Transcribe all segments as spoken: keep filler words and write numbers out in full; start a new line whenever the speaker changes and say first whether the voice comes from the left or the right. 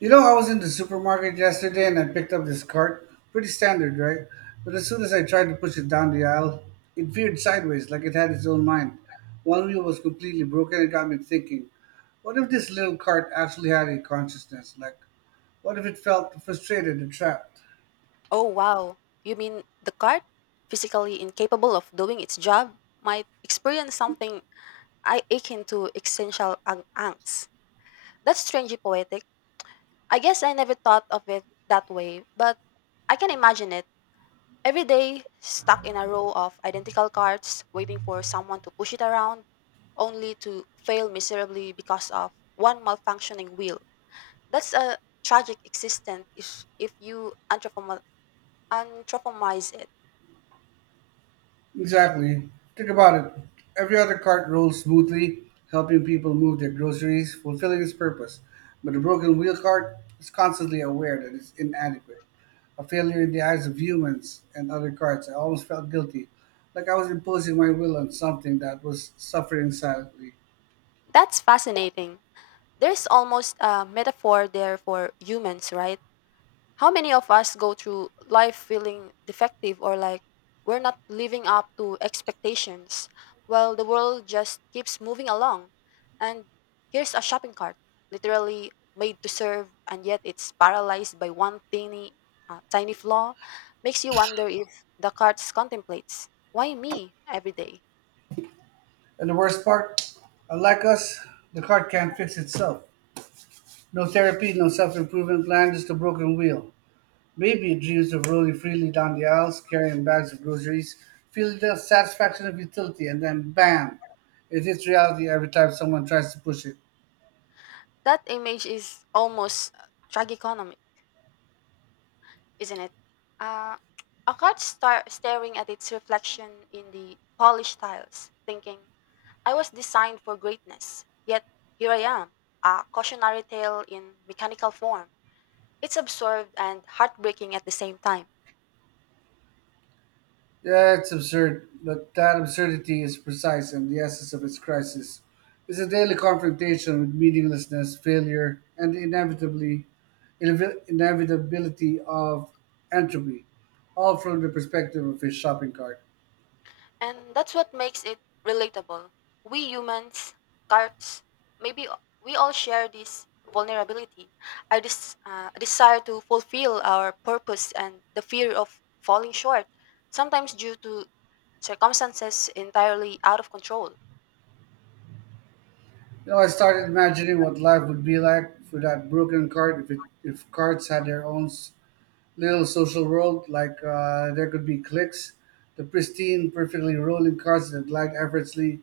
right: You know, I was in the supermarket yesterday and I picked up this cart. Pretty standard, right? But as soon as I tried to push it down the aisle, it veered sideways like it had its own mind. One wheel was completely broken and got me thinking, what if this little cart actually had a consciousness? Like, what if it felt frustrated and trapped?
left: Oh wow, you mean the cart, physically incapable of doing its job, might experience something I akin to existential ang- angst. That's strangely poetic. I guess I never thought of it that way, but I can imagine it. Every day, stuck in a row of identical carts, waiting for someone to push it around, only to fail miserably because of one malfunctioning wheel. That's a tragic existence if, if you anthropomo- anthropomorphize it.
right: Exactly. Think about it. Every other cart rolls smoothly, helping people move their groceries, fulfilling its purpose. But the broken wheel cart is constantly aware that it's inadequate, a failure in the eyes of humans and other carts. I almost felt guilty, like I was imposing my will on something that was suffering silently.
left: That's fascinating. There's almost a metaphor there for humans, right? How many of us go through life feeling defective or like we're not living up to expectations while the world just keeps moving along? And here's a shopping cart, literally made to serve, and yet it's paralyzed by one tiny, uh, tiny flaw. Makes you wonder if the cart contemplates, why me every day?
right: And the worst part, unlike us, the cart can't fix itself. No therapy, no self improvement plan, just a broken wheel. Baby dreams of rolling freely down the aisles, carrying bags of groceries, feel the satisfaction of utility, and then bam, it hits reality every time someone tries to push it.
left: That image is almost tragicomic, isn't it? Uh, I caught star- staring at its reflection in the polished tiles, thinking, I was designed for greatness, yet here I am, a cautionary tale in mechanical form. It's absurd and heartbreaking at the same time.
right: Yeah, it's absurd, but that absurdity is precise and the essence of its crisis. It's a daily confrontation with meaninglessness, failure, and the inevitably, inevi- inevitability of entropy, all from the perspective of his shopping cart.
left: And that's what makes it relatable. We humans, carts, maybe we all share this vulnerability, our des- uh, desire to fulfill our purpose and the fear of falling short sometimes due to circumstances entirely out of control.
right: You know, I started imagining what life would be like without broken card if it, if cards had their own s- little social world. Like uh, there could be cliques, the pristine, perfectly rolling cards that glide effortlessly,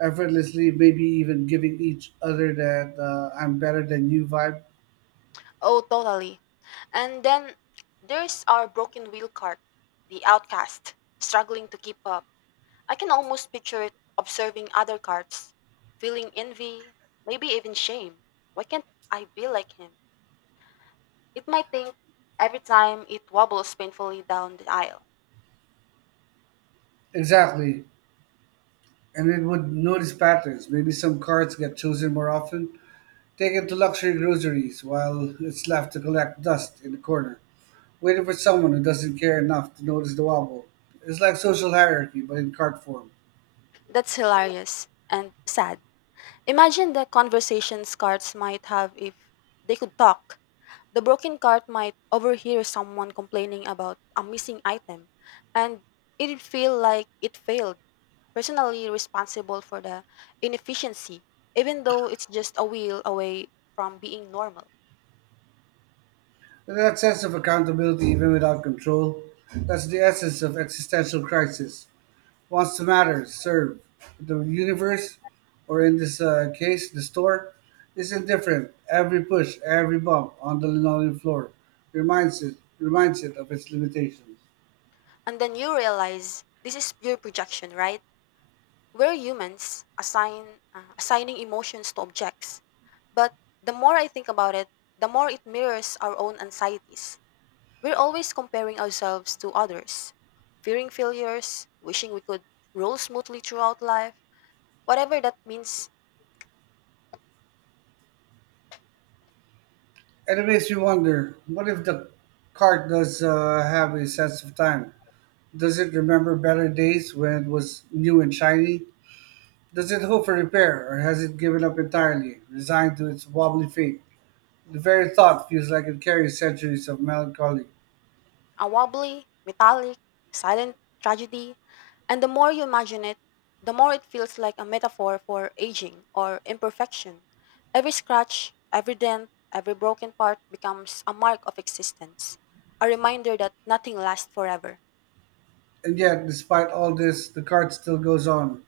right: effortlessly, maybe even giving each other that uh, "I'm better than you" vibe.
left: Oh, totally. And then there's our broken wheel cart, the outcast, struggling to keep up. I can almost picture it observing other carts, feeling envy, maybe even shame. Why can't I be like him? It might think every time it wobbles painfully down the aisle.
right: Exactly, and it would notice patterns. Maybe some cards get chosen more often, taken to luxury groceries, while it's left to collect dust in the corner. Waiting for someone who doesn't care enough to notice the wobble. It's like social hierarchy, but in card form.
left: That's hilarious and sad. Imagine the conversations carts might have if they could talk. The broken cart might overhear someone complaining about a missing item, and it'd feel like it failed, personally responsible for the inefficiency, even though it's just a wheel away from being normal.
right: And that sense of accountability, even without control, that's the essence of existential crisis. Wants to matter, serve. The universe, or in this uh, case, the store, is indifferent. Every push, every bump on the linoleum floor reminds it, reminds it of its limitations.
left: And then you realize this is pure projection, right? We're humans assign, uh, assigning emotions to objects. But the more I think about it, the more it mirrors our own anxieties. We're always comparing ourselves to others, fearing failures, wishing we could roll smoothly throughout life, whatever that means.
right: And it makes me wonder what if the cart does uh, have a sense of time? Does it remember better days when it was new and shiny? Does it hope for repair, or has it given up entirely, resigned to its wobbly fate? The very thought feels like it carries centuries of melancholy.
left: A wobbly, metallic, silent tragedy. And the more you imagine it, the more it feels like a metaphor for aging or imperfection. Every scratch, every dent, every broken part becomes a mark of existence, a reminder that nothing lasts forever.
right: And yet, despite all this, the cart still goes on.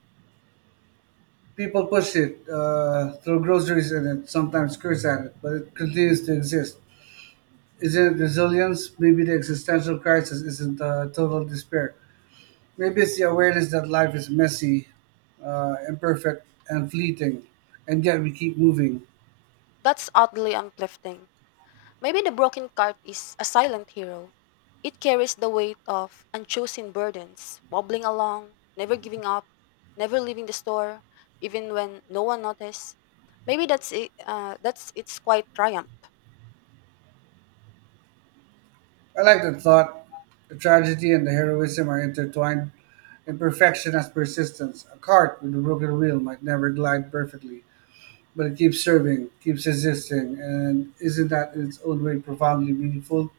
right: People push it, uh, throw groceries in it, sometimes curse at it, but it continues to exist. Isn't it resilience? Maybe the existential crisis isn't uh, total despair. Maybe it's the awareness that life is messy, uh, imperfect, and fleeting, and yet we keep moving.
left: That's oddly uplifting. Maybe the broken cart is a silent hero. It carries the weight of unchosen burdens, wobbling along, never giving up, never leaving the store, even when no one noticed. Maybe that's it, uh, that's its quite triumph.
right: I like the thought. The tragedy and the heroism are intertwined. Imperfection has persistence. A cart with a broken wheel might never glide perfectly, but it keeps serving, keeps existing, and isn't that in its own way profoundly meaningful?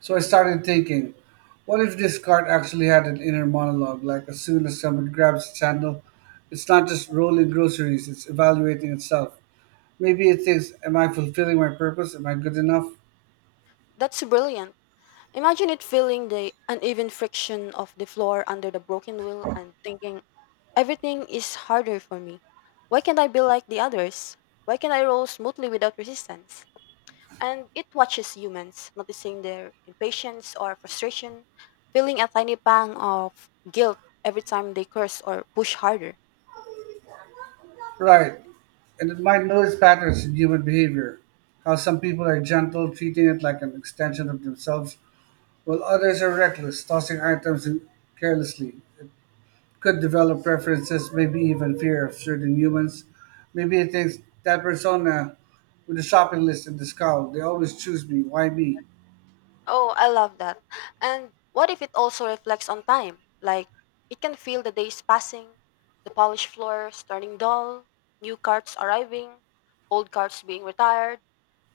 right: So I started thinking, what if this card actually had an inner monologue? Like, as soon as someone grabs its handle, it's not just rolling groceries, it's evaluating itself. Maybe it thinks, am I fulfilling my purpose? Am I good enough?
left: That's brilliant. Imagine it feeling the uneven friction of the floor under the broken wheel and thinking, everything is harder for me. Why can't I be like the others? Why can't I roll smoothly without resistance? And it watches humans, noticing their impatience or frustration, feeling a tiny pang of guilt every time they curse or push harder.
right: Right. And it might notice patterns in human behavior. How some people are gentle, treating it like an extension of themselves, while others are reckless, tossing items in- carelessly. Could develop preferences, maybe even fear of certain humans. Maybe it thinks that persona with the shopping list and the scowl, they always choose me, why me?
left: Oh, I love that. And what if it also reflects on time? Like, it can feel the days passing, the polished floors turning dull, new carts arriving, old carts being retired,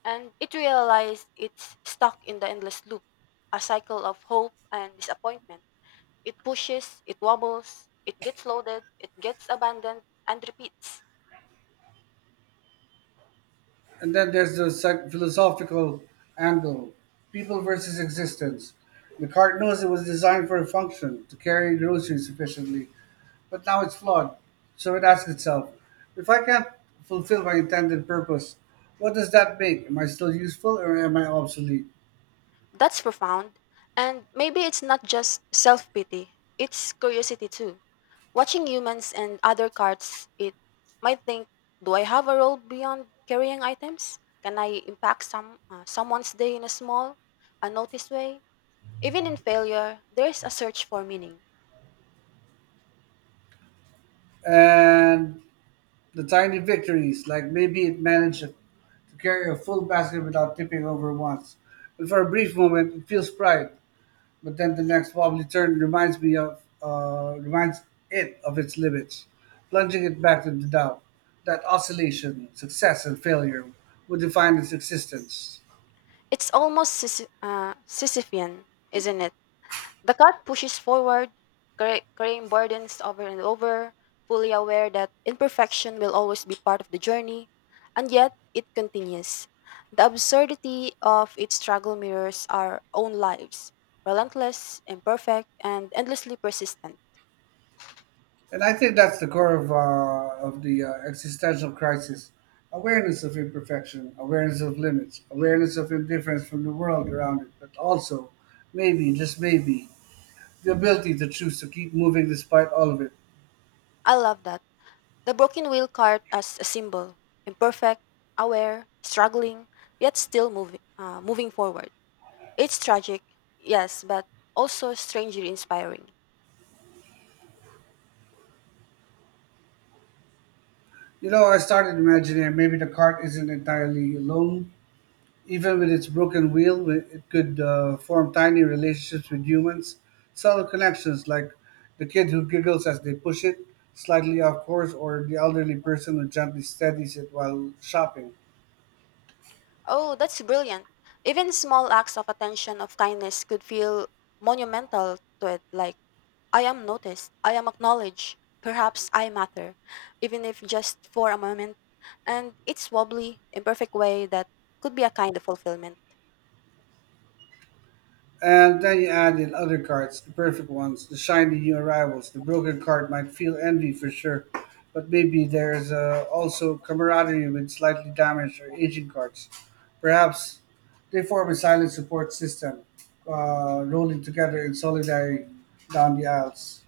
left: and it realizes it's stuck in the endless loop, a cycle of hope and disappointment. It pushes, it wobbles, it gets loaded, it gets abandoned, and repeats.
right: And then there's the psych- philosophical angle people versus existence. The cart knows it was designed for a function to carry groceries efficiently, but now it's flawed. So it asks itself, if I can't fulfill my intended purpose, what does that make? Am I still useful or am I obsolete?
left: That's profound. And maybe it's not just self pity, it's curiosity too. Watching humans and other carts, it might think, do I have a role beyond carrying items? Can I impact some uh, someone's day in a small, unnoticed way? Even in failure, there is a search for meaning.
right: And the tiny victories, like maybe it managed to carry a full basket without tipping over once. And for a brief moment, it feels pride, but then the next wobbly turn reminds me of uh, reminds it of its limits, plunging it back into doubt. That oscillation, success and failure, would define its existence.
left: It's almost Sisyph- uh, Sisyphean, isn't it? The cat pushes forward, carry- carrying burdens over and over, fully aware that imperfection will always be part of the journey, and yet it continues. The absurdity of its struggle mirrors our own lives relentless, imperfect, and endlessly persistent.
right: And I think that's the core of, uh, of the uh, existential crisis awareness of imperfection, awareness of limits, awareness of indifference from the world around it, but also, maybe, just maybe, the ability to choose to keep moving despite all of it.
left: I love that. The broken wheel cart as a symbol imperfect, aware, struggling, yet still moving, uh, moving forward. It's tragic, yes, but also strangely inspiring.
right: You know, I started imagining maybe the cart isn't entirely alone. Even with its broken wheel, wi- it could uh, form tiny relationships with humans, subtle connections like the kid who giggles as they push it slightly off course, or the elderly person who gently steadies it while shopping.
left: Oh, that's brilliant. Even small acts of attention of kindness could feel monumental to it, like I am noticed, I am acknowledged, perhaps I matter, even if just for a moment. And it's wobbly, imperfect way that could be a kind of fulfillment.
right: And then you add in other cards, the perfect ones, the shiny new arrivals. The broken card might feel envy for sure, but maybe there's uh, also camaraderie with slightly damaged or aging cards. Perhaps they form a silent support system, uh, rolling together in solidarity down the aisles.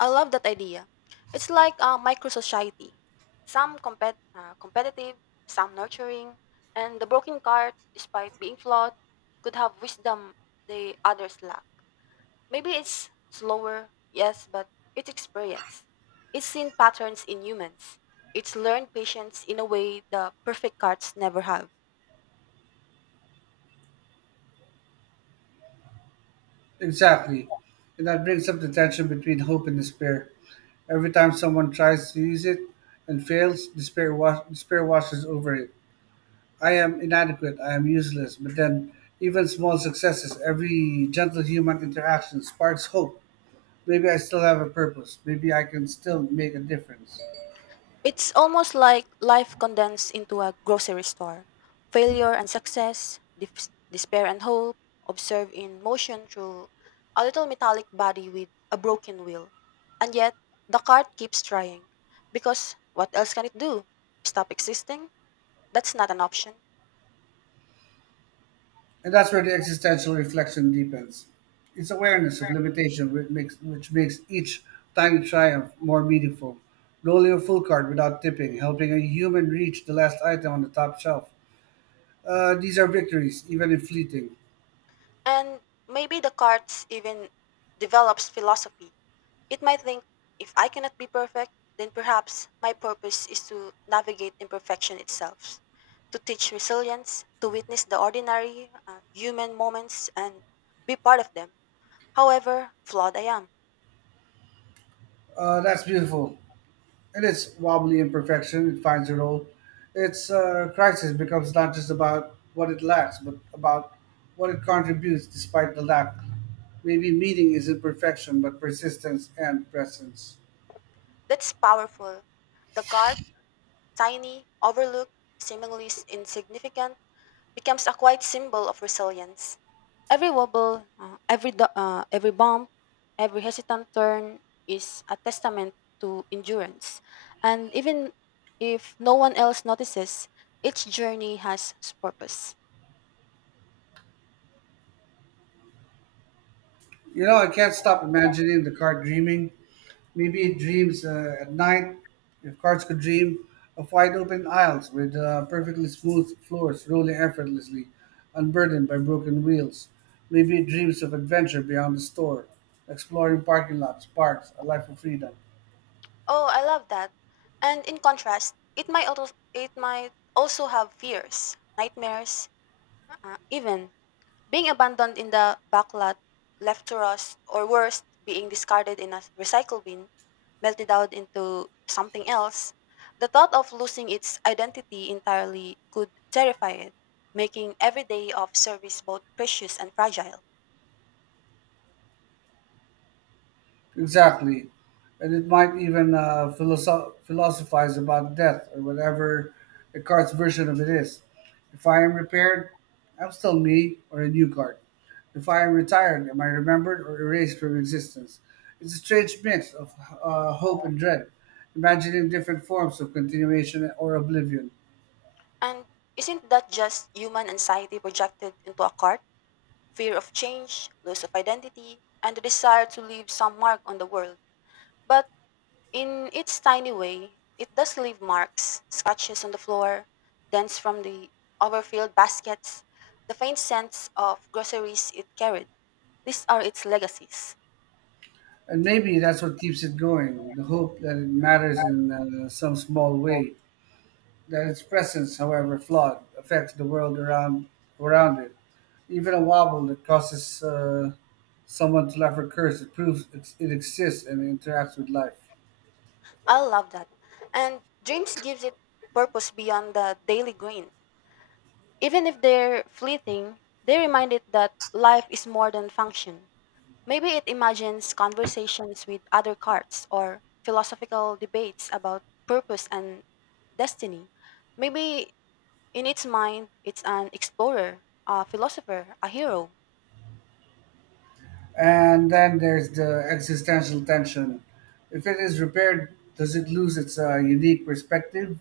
left: I love that idea. It's like a micro society. Some compet- uh, competitive, some nurturing, and the broken card, despite being flawed, could have wisdom the others lack. Maybe it's slower, yes, but it's experience. It's seen patterns in humans. It's learned patience in a way the perfect cards never have.
right: Exactly. And that brings up the tension between hope and despair. Every time someone tries to use it and fails, despair, wa- despair washes over it. I am inadequate, I am useless, but then even small successes, every gentle human interaction sparks hope. Maybe I still have a purpose. Maybe I can still make a difference.
left: It's almost like life condensed into a grocery store. Failure and success, dif- despair and hope, observed in motion through a little metallic body with a broken wheel. And yet, the cart keeps trying. Because what else can it do? Stop existing? That's not an option.
right: And that's where the existential reflection deepens. It's awareness of limitation which makes, which makes each tiny triumph more meaningful. Rolling a full card without tipping, helping a human reach the last item on the top shelf. Uh, these are victories, even if fleeting.
left: And maybe the cart even develops philosophy. It might think, if I cannot be perfect, then perhaps my purpose is to navigate imperfection itself, to teach resilience, to witness the ordinary uh, human moments and be part of them, however flawed I am.
right: Uh, that's beautiful. In its wobbly imperfection, it finds a role. Its uh, crisis becomes not just about what it lacks, but about what it contributes despite the lack. Maybe meaning isn't perfection, but persistence and presence.
left: That's powerful. The card, tiny, overlooked, seemingly s- insignificant, becomes a quiet symbol of resilience. Every wobble, uh, every, do- uh, every bump, every hesitant turn is a testament to endurance. And even if no one else notices, each journey has its purpose.
right: You know, I can't stop imagining the card dreaming. Maybe it dreams uh, at night, if cards could dream, of wide open aisles with uh, perfectly smooth floors rolling effortlessly, unburdened by broken wheels. Maybe it dreams of adventure beyond the store, exploring parking lots, parks, a life of freedom.
left: Oh, I love that. And in contrast, it might also, it might also have fears, nightmares, uh, even being abandoned in the backlot, left to rust, or worse, being discarded in a recycle bin, melted out into something else, the thought of losing its identity entirely could terrify it, making every day of service both precious and fragile.
right: Exactly. And it might even uh, philosoph- philosophize about death or whatever Descartes' version of it is. If I am repaired, I'm still me or a new card. If I am retired, am I remembered or erased from existence? It's a strange mix of uh, hope and dread, imagining different forms of continuation or oblivion.
left: And isn't that just human anxiety projected into a cart? Fear of change, loss of identity, and the desire to leave some mark on the world. But in its tiny way, it does leave marks, scratches on the floor, dents from the overfilled baskets, the faint scents of groceries it carried. These are its legacies.
right: And maybe that's what keeps it going the hope that it matters in uh, some small way, that its presence, however flawed, affects the world around around it. Even a wobble that causes uh, someone to laugh or curse, it proves it, it exists and interacts with life.
left: I love that. And dreams gives it purpose beyond the daily grind. Even if they're fleeting, they remind it that life is more than function. Maybe it imagines conversations with other cards or philosophical debates about purpose and destiny. Maybe in its mind, it's an explorer, a philosopher, a hero.
right: And then there's the existential tension. If it is repaired, does it lose its uh, unique perspective?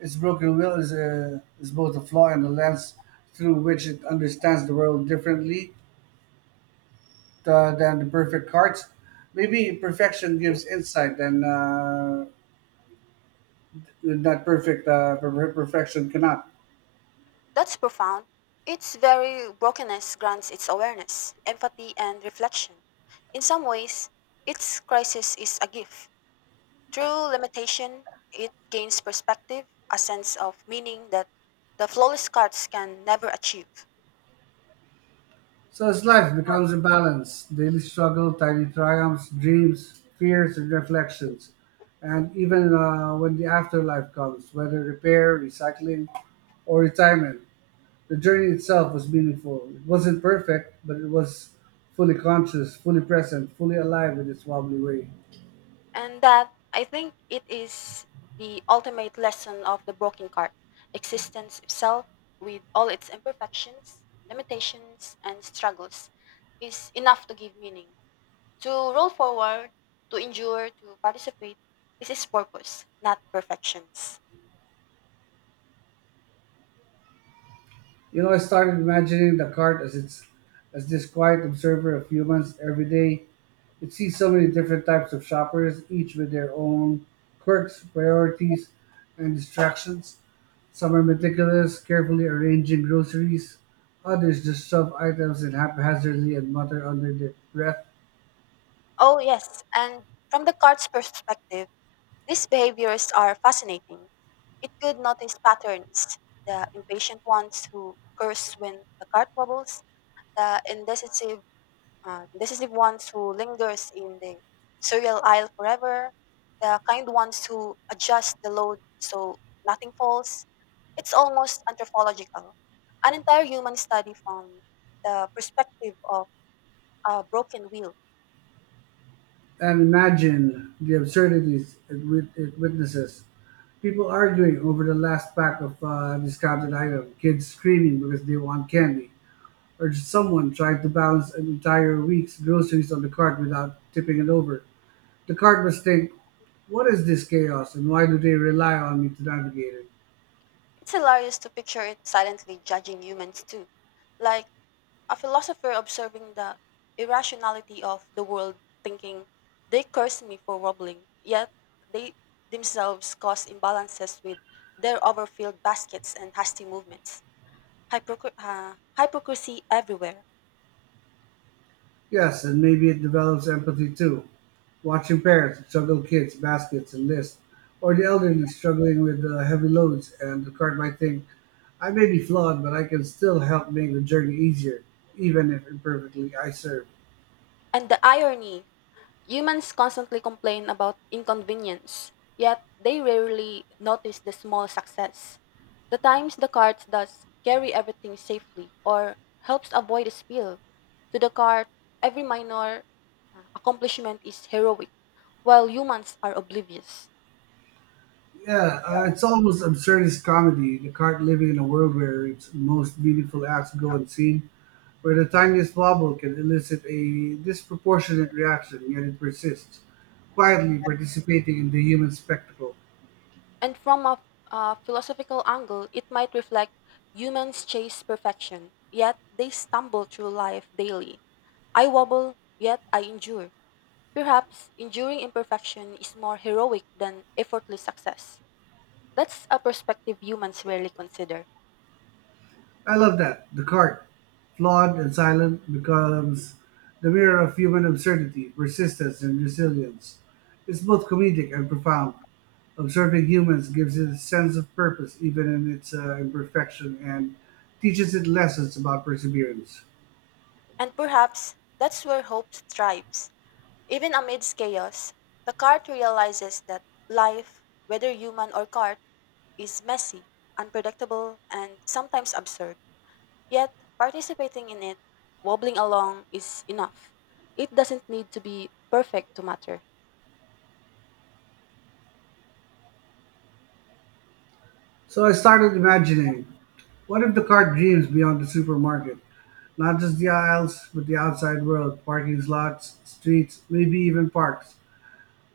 right: Its broken will is, a, is both a flaw and a lens through which it understands the world differently uh, than the perfect heart. Maybe perfection gives insight and uh, that perfect uh, per- perfection cannot.
left: That's profound. Its very brokenness grants its awareness, empathy, and reflection. In some ways, its crisis is a gift. Through limitation, it gains perspective, a sense of meaning that the flawless cards can never achieve.
right: So as life becomes a balance, daily struggle, tiny triumphs, dreams, fears, and reflections, and even uh, when the afterlife comes, whether repair, recycling, or retirement, the journey itself was meaningful. It wasn't perfect, but it was fully conscious, fully present, fully alive in its wobbly way.
left: And that I think it is the ultimate lesson of the broken card existence itself, with all its imperfections, limitations, and struggles, is enough to give meaning. To roll forward, to endure, to participate, this is purpose, not perfections.
right: You know, I started imagining the cart as it's as this quiet observer of humans every day. It sees so many different types of shoppers, each with their own quirks, priorities, and distractions. Some are meticulous, carefully arranging groceries. Others just shove items in haphazardly and mutter under their breath.
left: Oh, yes, and from the card's perspective, these behaviors are fascinating. It could notice patterns, the impatient ones who curse when the card wobbles, the indecisive, uh, decisive ones who lingers in the cereal aisle forever, the kind ones who adjust the load so nothing falls. It's almost anthropological, an entire human study from the perspective of a broken wheel.
right: And imagine the absurdities it, wit- it witnesses. People arguing over the last pack of uh, discounted item, kids screaming because they want candy. Or someone trying to balance an entire week's groceries on the cart without tipping it over. The cart must think, what is this chaos and why do they rely on me to navigate it?
left: It's hilarious to picture it silently judging humans too, like a philosopher observing the irrationality of the world thinking, they curse me for wobbling, yet they themselves cause imbalances with their overfilled baskets and hasty movements. Hypocr- uh, hypocrisy everywhere.
right: Yes, and maybe it develops empathy too. Watching parents juggle kids, baskets, and lists, or the elderly struggling with uh, heavy loads, and the cart might think, I may be flawed, but I can still help make the journey easier, even if imperfectly I serve.
left: And the irony humans constantly complain about inconvenience, yet they rarely notice the small success. The times the cart does carry everything safely or helps avoid a spill. To the cart, every minor uh, accomplishment is heroic, while humans are oblivious.
right: Yeah, uh, it's almost absurdist comedy, the cart living in a world where its most meaningful acts go unseen, where the tiniest wobble can elicit a disproportionate reaction, yet it persists, quietly participating in the human spectacle.
left: And from a uh, philosophical angle, it might reflect humans chase perfection, yet they stumble through life daily. I wobble, yet I endure. Perhaps enduring imperfection is more heroic than effortless success. That's a perspective humans rarely consider.
right: I love that. The cart, flawed and silent, becomes the mirror of human absurdity, persistence, and resilience. It's both comedic and profound. Observing humans gives it a sense of purpose even in its uh, imperfection and teaches it lessons about perseverance.
left: And perhaps that's where hope thrives. Even amidst chaos, the cart realizes that life, whether human or cart, is messy, unpredictable, and sometimes absurd. Yet, participating in it, wobbling along, is enough. It doesn't need to be perfect to matter.
right: So I started imagining what if the cart dreams beyond the supermarket? Not just the aisles, but the outside world, parking lots, streets, maybe even parks.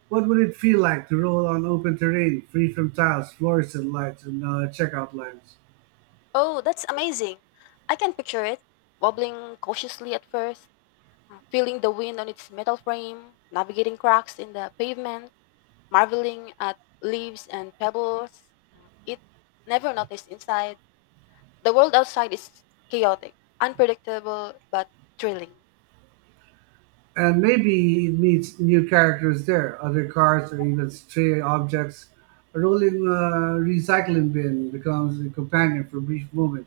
right: What would it feel like to roll on open terrain, free from tiles, fluorescent lights, and uh, checkout lines?
left: Oh, that's amazing! I can picture it, wobbling cautiously at first uh, feeling the wind on its metal frame, navigating cracks in the pavement, marveling at leaves and pebbles. Uh, It never noticed inside. The world outside is chaotic, unpredictable, but thrilling.
right: And maybe it meets new characters there, other cars, or even stray objects. A rolling uh, recycling bin becomes a companion for a brief moment.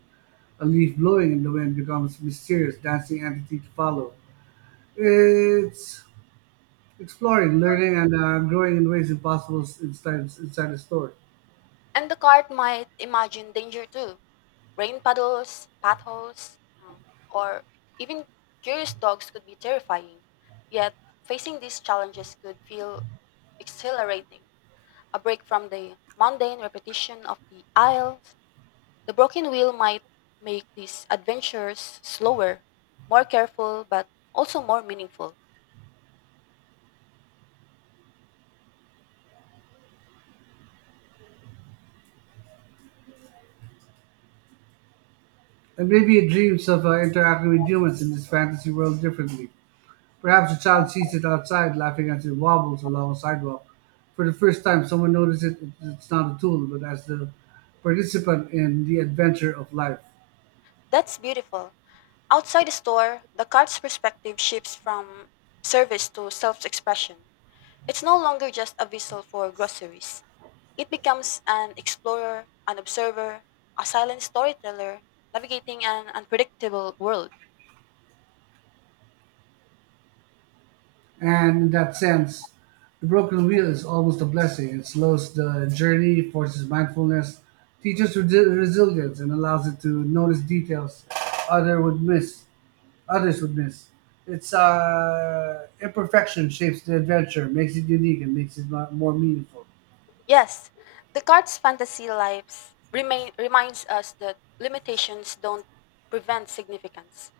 right: A leaf blowing in the wind becomes mysterious, dancing entity to follow. It's exploring, learning, and uh, growing in ways impossible s- inside, inside a store.
left: And the cart might imagine danger too rain puddles, potholes, um, or even curious dogs could be terrifying. Yet, facing these challenges could feel exhilarating a break from the mundane repetition of the aisles. The broken wheel might make these adventures slower, more careful, but also more meaningful.
right: And maybe it dreams of uh, interacting with humans in this fantasy world differently. Perhaps a child sees it outside, laughing as it wobbles along a sidewalk. For the first time, someone notices it, it's not a tool, but as the participant in the adventure of life.
left: That's beautiful. Outside the store, the cart's perspective shifts from service to self expression. It's no longer just a vessel for groceries, it becomes an explorer, an observer, a silent storyteller, navigating an unpredictable world.
right: And in that sense, the broken wheel is almost a blessing. It slows the journey, forces mindfulness, teaches resi- resilience, and allows it to notice details other would miss. Others would miss. Its uh, imperfection shapes the adventure, makes it unique, and makes it mo- more meaningful.
left: Yes, the cart's fantasy lives remain, reminds us that limitations don't prevent significance.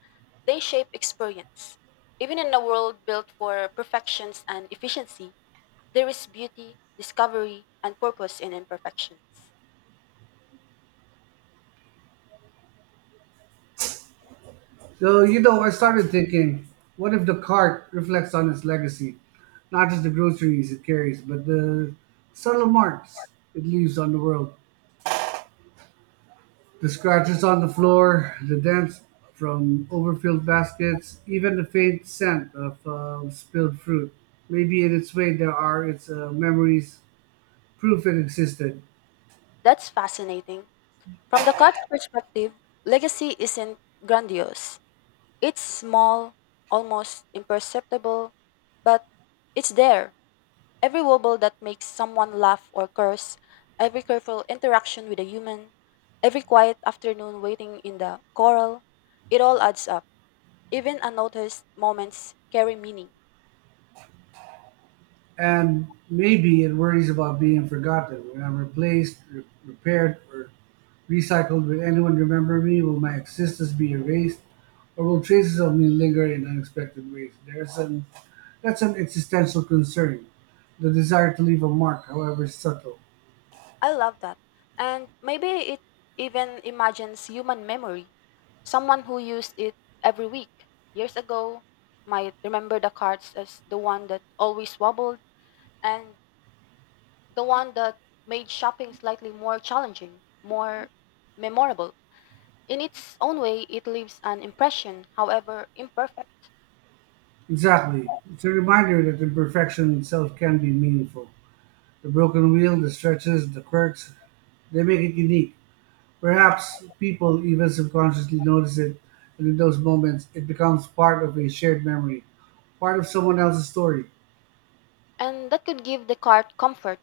left: They shape experience. Even in a world built for perfections and efficiency, there is beauty, discovery, and purpose in imperfections.
right: So, you know, I started thinking, what if the cart reflects on its legacy? Not just the groceries it carries, but the subtle marks it leaves on the world. The scratches on the floor, the dents from overfilled baskets, even the faint scent of uh, spilled fruit. Maybe in its way there are its uh, memories, proof it existed.
left: That's fascinating. From the card's perspective, legacy isn't grandiose. It's small, almost imperceptible, but it's there. Every wobble that makes someone laugh or curse, every careful interaction with a human, every quiet afternoon waiting in the coral, it all adds up. Even unnoticed moments carry meaning.
right: And maybe it worries about being forgotten. When I'm replaced, re- repaired, or recycled, will anyone remember me? Will my existence be erased? Or will traces of me linger in unexpected ways? There's an, that's an existential concern, the desire to leave a mark, however subtle.
left: I love that. And maybe it even imagines human memory. Someone who used it every week years ago might remember the cards as the one that always wobbled and the one that made shopping slightly more challenging, more memorable. In its own way, it leaves an impression, however imperfect.
right: Exactly. It's a reminder that imperfection itself can be meaningful. The broken wheel, the stretches, the quirks, they make it unique. Perhaps people even subconsciously notice it, and in those moments, it becomes part of a shared memory, part of someone else's story.
left: And that could give the card comfort.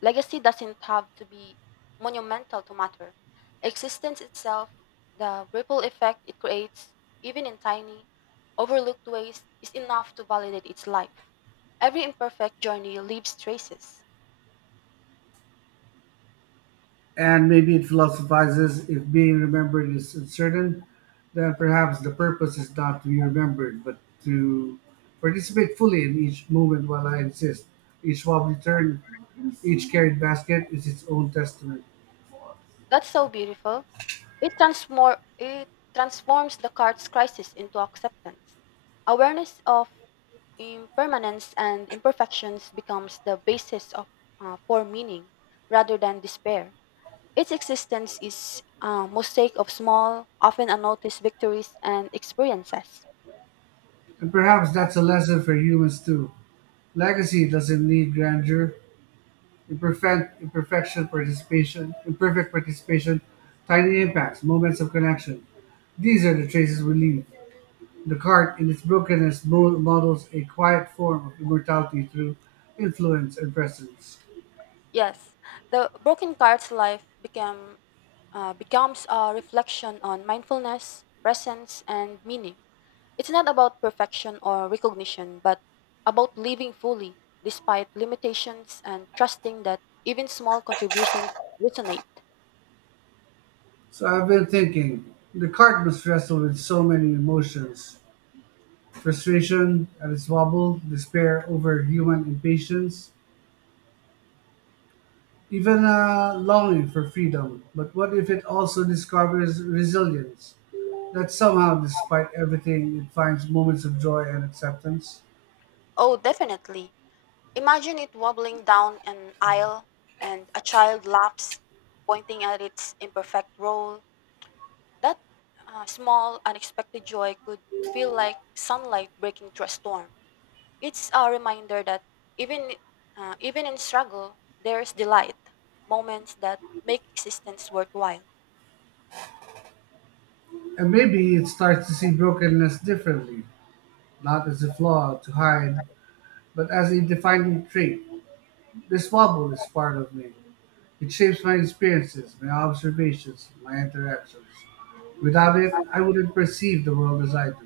left: Legacy doesn't have to be monumental to matter. Existence itself, the ripple effect it creates, even in tiny, overlooked ways, is enough to validate its life. Every imperfect journey leaves traces.
right: And maybe it philosophizes if being remembered is uncertain, then perhaps the purpose is not to be remembered, but to participate fully in each moment while I exist. Each wobbly turn, each carried basket is its own testament.
left: That's so beautiful. It, transmor- it transforms the card's crisis into acceptance. Awareness of impermanence and imperfections becomes the basis of, uh, for meaning rather than despair. Its existence is a mosaic of small, often unnoticed victories and experiences.
right: And perhaps that's a lesson for humans too. Legacy doesn't need grandeur. Imperfect imperfection participation, imperfect participation, tiny impacts, moments of connection. These are the traces we leave. The cart in its brokenness, mo- models a quiet form of immortality through influence and presence.
left: Yes, the broken card's life became, uh, becomes a reflection on mindfulness, presence, and meaning. It's not about perfection or recognition, but about living fully despite limitations and trusting that even small contributions resonate.
right: So I've been thinking, the cart must wrestle with so many emotions, frustration at its wobble, despair over human impatience, even a longing for freedom. But what if it also discovers resilience? That somehow, despite everything, it finds moments of joy and acceptance.
left: Oh, definitely. Imagine it wobbling down an aisle and a child laughs, pointing at its imperfect roll. That uh, small, unexpected joy could feel like sunlight breaking through a storm. It's a reminder that even, uh, even in struggle, there's delight, moments that make existence worthwhile.
right: And maybe it starts to see brokenness differently, not as a flaw to hide, but as a defining trait. This wobble is part of me. It shapes my experiences, my observations, my interactions. Without it, I wouldn't perceive the world as I do.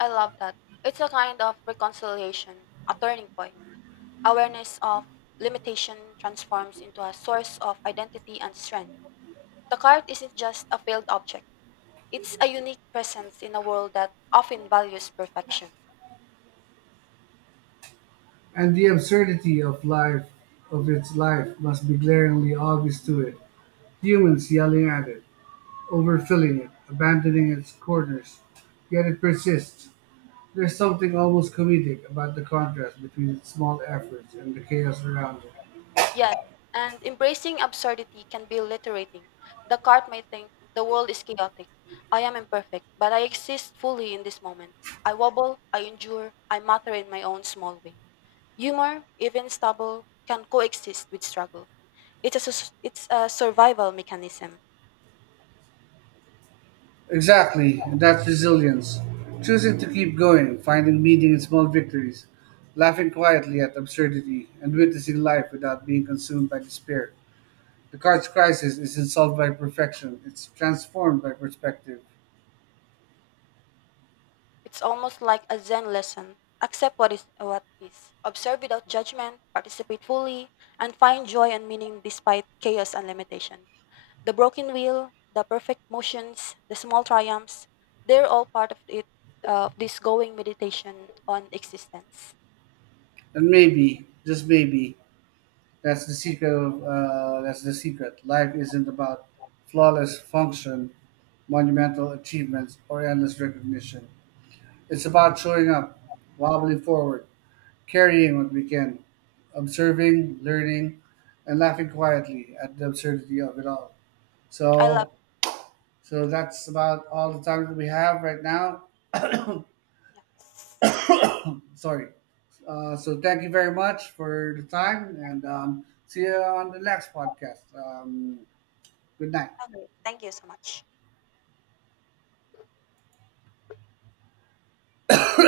left: I love that. It's a kind of reconciliation, a turning point. Awareness of limitation transforms into a source of identity and strength. The cart isn't just a failed object, it's a unique presence in a world that often values perfection.
right: And the absurdity of life, of its life, must be glaringly obvious to it. Humans yelling at it, overfilling it, abandoning its corners, yet it persists. There's something almost comedic about the contrast between its small efforts and the chaos around it.
left: Yes, and embracing absurdity can be liberating. The cart may think, the world is chaotic. I am imperfect, but I exist fully in this moment. I wobble, I endure, I matter in my own small way. Humor, even stubble, can coexist with struggle. It's a, sus- it's a survival mechanism.
right: Exactly, and that's resilience. Choosing to keep going, finding meaning in small victories, laughing quietly at absurdity, and witnessing life without being consumed by despair. The card's crisis isn't solved by perfection, it's transformed by perspective.
left: It's almost like a Zen lesson. Accept what is what is. Observe without judgment, participate fully, and find joy and meaning despite chaos and limitation. The broken wheel, the perfect motions, the small triumphs, they're all part of it of this going meditation on existence.
right: And maybe, just maybe, that's the secret of uh, that's the secret. Life isn't about flawless function, monumental achievements, or endless recognition. It's about showing up, wobbling forward, carrying what we can, observing, learning, and laughing quietly at the absurdity of it all.
left: I love
right: So, so that's about all the time that we have right now.
left: yes.
right: Sorry. Uh, so thank you very much for the time, and um, see you on the next podcast. Um, good night.
left: Okay, thank you so much.